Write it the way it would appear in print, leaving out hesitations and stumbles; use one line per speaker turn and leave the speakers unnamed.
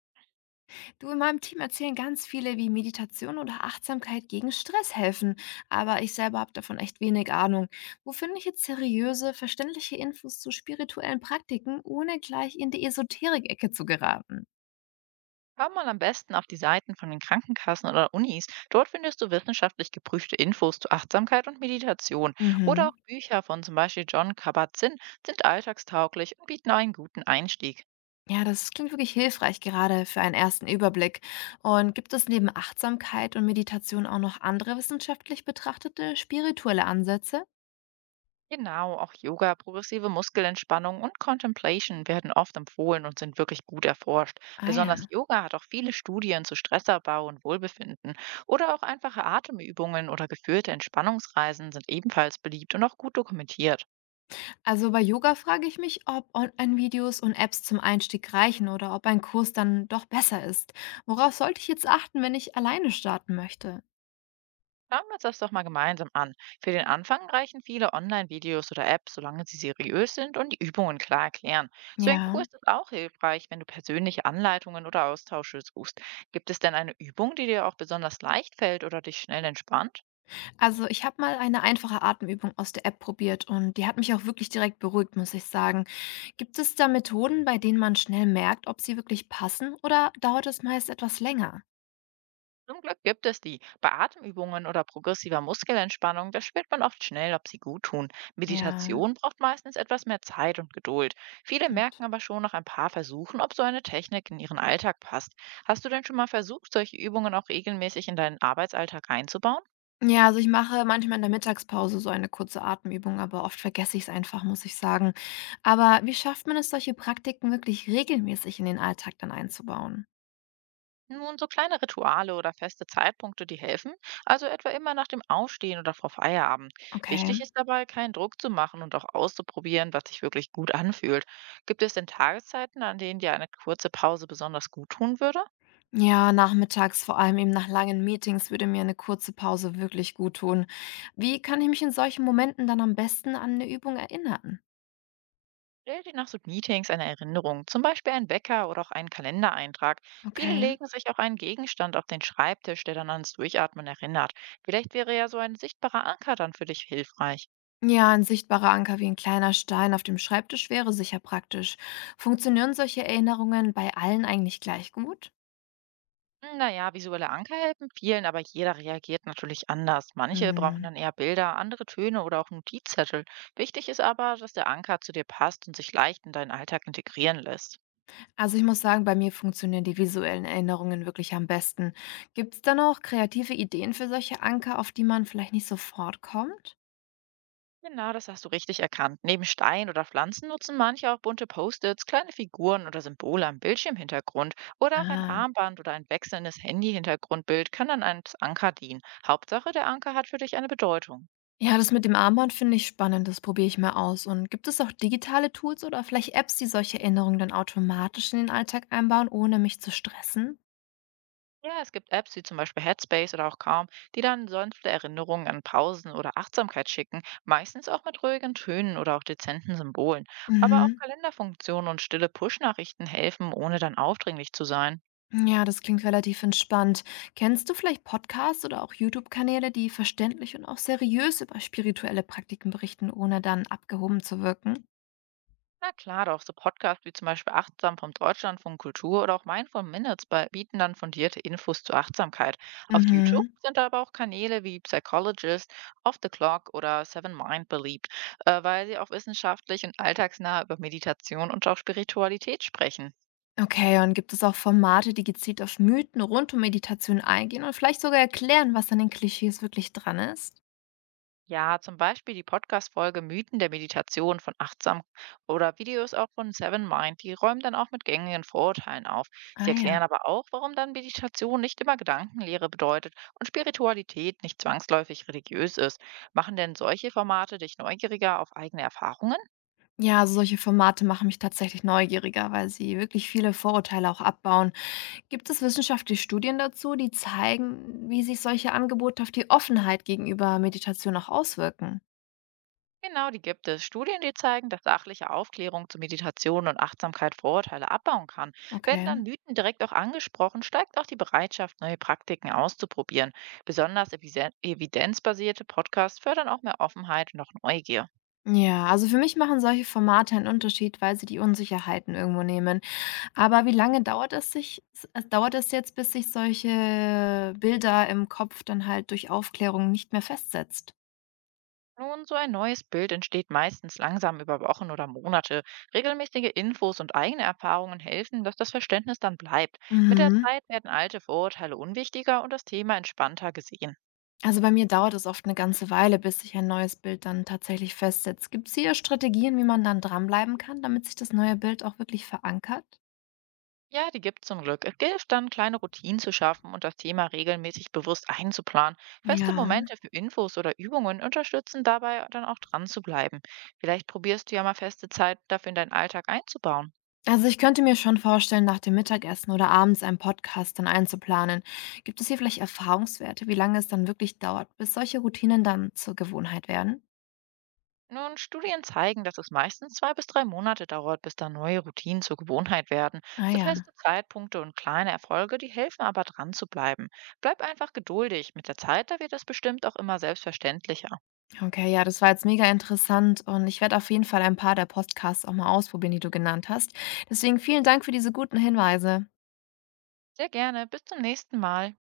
Du, in meinem Team erzählen ganz viele, wie Meditation oder Achtsamkeit gegen Stress helfen, aber ich selber habe davon echt wenig Ahnung. Wo finde ich jetzt seriöse, verständliche Infos zu spirituellen Praktiken, ohne gleich in die Esoterik-Ecke zu geraten?
Schau mal am besten auf die Seiten von den Krankenkassen oder Unis. Dort findest du wissenschaftlich geprüfte Infos zu Achtsamkeit und Meditation. Oder
Mhm.
auch Bücher von zum Beispiel John Kabat-Zinn sind alltagstauglich und bieten einen guten Einstieg.
Ja, das klingt wirklich hilfreich, gerade für einen ersten Überblick. Und gibt es neben Achtsamkeit und Meditation auch noch andere wissenschaftlich betrachtete spirituelle Ansätze?
Genau, auch Yoga, progressive Muskelentspannung und Contemplation werden oft empfohlen und sind wirklich gut erforscht.
Ah ja.
Besonders Yoga hat auch viele Studien zu Stressabbau und Wohlbefinden. Oder auch einfache Atemübungen oder geführte Entspannungsreisen sind ebenfalls beliebt und auch gut dokumentiert.
Also bei Yoga frage ich mich, ob Online-Videos und Apps zum Einstieg reichen oder ob ein Kurs dann doch besser ist. Worauf sollte ich jetzt achten, wenn ich alleine starten möchte?
Schauen wir uns das doch mal gemeinsam an. Für den Anfang reichen viele Online-Videos oder Apps, solange sie seriös sind und die Übungen klar erklären. So ein
Ja,
Kurs ist auch hilfreich, wenn du persönliche Anleitungen oder Austausche suchst. Gibt es denn eine Übung, die dir auch besonders leicht fällt oder dich schnell entspannt?
also ich habe mal eine einfache Atemübung aus der App probiert und die hat mich auch wirklich direkt beruhigt, muss ich sagen. Gibt es da Methoden, bei denen man schnell merkt, ob sie wirklich passen oder dauert es meist etwas länger?
Zum Glück gibt es die. Bei Atemübungen oder progressiver Muskelentspannung, da spürt man oft schnell, ob sie gut tun.
Ja,
Meditation braucht meistens etwas mehr Zeit und Geduld. Viele
stimmt.
merken aber schon nach ein paar Versuchen, ob so eine Technik in ihren Alltag passt. Hast du denn schon mal versucht, solche Übungen auch regelmäßig in deinen Arbeitsalltag einzubauen?
Ja, also ich mache manchmal in der Mittagspause so eine kurze Atemübung, aber oft vergesse ich es einfach, muss ich sagen. Aber wie schafft man es, solche Praktiken wirklich regelmäßig in den Alltag dann einzubauen?
Nun, so kleine Rituale oder feste Zeitpunkte, die helfen, also etwa immer nach dem Aufstehen oder vor Feierabend.
Okay.
Wichtig ist dabei, keinen Druck zu machen und auch auszuprobieren, was sich wirklich gut anfühlt. Gibt es denn Tageszeiten, an denen dir eine kurze Pause besonders gut tun würde?
Ja, nachmittags, vor allem eben nach langen Meetings, würde mir eine kurze Pause wirklich gut tun. Wie kann ich mich in solchen Momenten dann am besten an eine Übung erinnern?
Stell dir nach so Meetings eine Erinnerung, zum Beispiel einen Wecker oder auch einen Kalendereintrag. Viele
Okay.
legen sich auch einen Gegenstand auf den Schreibtisch, der dann ans Durchatmen erinnert. Vielleicht wäre ja so ein sichtbarer Anker dann für dich hilfreich.
Ja, ein sichtbarer Anker wie ein kleiner Stein auf dem Schreibtisch wäre sicher praktisch. Funktionieren solche Erinnerungen bei allen eigentlich gleich gut?
Naja, visuelle Anker helfen vielen, aber jeder reagiert natürlich anders. Manche brauchen
Hm.
dann eher Bilder, andere Töne oder auch Notizzettel. Wichtig ist aber, dass der Anker zu dir passt und sich leicht in deinen Alltag integrieren lässt.
Also ich muss sagen, bei mir funktionieren die visuellen Erinnerungen wirklich am besten. Gibt es da noch kreative Ideen für solche Anker, auf die man vielleicht nicht sofort kommt?
Genau, das hast du richtig erkannt. Neben Stein oder Pflanzen nutzen manche auch bunte Post-its, kleine Figuren oder Symbole am Bildschirmhintergrund oder auch ein
Ah.
Armband oder ein wechselndes Handy-Hintergrundbild kann dann als Anker dienen. Hauptsache, der Anker hat für dich eine Bedeutung.
Ja, das mit dem Armband finde ich spannend, das probiere ich mal aus. Und gibt es auch digitale Tools oder vielleicht Apps, die solche Erinnerungen dann automatisch in den Alltag einbauen, ohne mich zu stressen?
Ja, es gibt Apps wie zum Beispiel Headspace oder auch Calm, die dann sanfte Erinnerungen an Pausen oder Achtsamkeit schicken, meistens auch mit ruhigen Tönen oder auch dezenten Symbolen. Aber auch
Mhm.
Kalenderfunktionen und stille Push-Nachrichten helfen, ohne dann aufdringlich zu sein.
Ja, das klingt relativ entspannt. Kennst du vielleicht Podcasts oder auch YouTube-Kanäle, die verständlich und auch seriös über spirituelle Praktiken berichten, ohne dann abgehoben zu wirken?
Na klar, doch so Podcasts wie zum Beispiel Achtsam vom Deutschlandfunk Kultur oder auch Mindful Minutes bieten dann fundierte Infos zur Achtsamkeit. Auf YouTube
Mhm.
sind da aber auch Kanäle wie Psychologist, Off the Clock oder Seven Mind beliebt, weil sie auch wissenschaftlich und alltagsnah über Meditation und auch Spiritualität sprechen.
Okay, und gibt es auch Formate, die gezielt auf Mythen rund um Meditation eingehen und vielleicht sogar erklären, was an den Klischees wirklich dran ist?
Ja, zum Beispiel die Podcast-Folge Mythen der Meditation von Achtsam oder Videos auch von Seven Mind. Die räumen dann auch mit gängigen Vorurteilen auf. Sie
Ah ja.
erklären aber auch, warum dann Meditation nicht immer Gedankenlehre bedeutet und Spiritualität nicht zwangsläufig religiös ist. Machen denn solche Formate dich neugieriger auf eigene Erfahrungen?
Ja, also solche Formate machen mich tatsächlich neugieriger, weil sie wirklich viele Vorurteile auch abbauen. Gibt es wissenschaftliche Studien dazu, die zeigen, wie sich solche Angebote auf die Offenheit gegenüber Meditation auch auswirken?
Genau, die gibt es. Studien, die zeigen, dass sachliche Aufklärung zu Meditation und Achtsamkeit Vorurteile abbauen kann. Werden
Okay.
dann Mythen direkt auch angesprochen, steigt auch die Bereitschaft, neue Praktiken auszuprobieren. Besonders evidenzbasierte Podcasts fördern auch mehr Offenheit und auch Neugier.
Ja, also für mich machen solche Formate einen Unterschied, weil sie die Unsicherheiten irgendwo nehmen. Aber wie lange dauert es sich s dauert es jetzt, bis sich solche Bilder im Kopf dann halt durch Aufklärung nicht mehr festsetzt?
Nun, so ein neues Bild entsteht meistens langsam über Wochen oder Monate. Regelmäßige Infos und eigene Erfahrungen helfen, dass das Verständnis dann bleibt. Mit der
Mhm.
Zeit werden alte Vorurteile unwichtiger und das Thema entspannter gesehen.
Also, bei mir dauert es oft eine ganze Weile, bis sich ein neues Bild dann tatsächlich festsetzt. Gibt es hier Strategien, wie man dann dranbleiben kann, damit sich das neue Bild auch wirklich verankert?
Ja, die gibt's zum Glück. Es hilft, dann, kleine Routinen zu schaffen und das Thema regelmäßig bewusst einzuplanen. Feste
Ja.
Momente für Infos oder Übungen unterstützen dabei, dann auch dran zu bleiben. Vielleicht probierst du ja mal feste Zeit dafür in deinen Alltag einzubauen.
Also, ich könnte mir schon vorstellen, nach dem Mittagessen oder abends einen Podcast dann einzuplanen. Gibt es hier vielleicht Erfahrungswerte, wie lange es dann wirklich dauert, bis solche Routinen dann zur Gewohnheit werden?
Nun, Studien zeigen, dass es meistens 2 bis 3 Monate dauert, bis da neue Routinen zur Gewohnheit werden.
Ah
So
ja.
feste Zeitpunkte und kleine Erfolge, die helfen aber dran zu bleiben. Bleib einfach geduldig. Mit der Zeit, da wird das bestimmt auch immer selbstverständlicher.
Okay, ja, das war jetzt mega interessant und ich werde auf jeden Fall ein paar der Podcasts auch mal ausprobieren, die du genannt hast. Deswegen vielen Dank für diese guten Hinweise.
Sehr gerne. Bis zum nächsten Mal.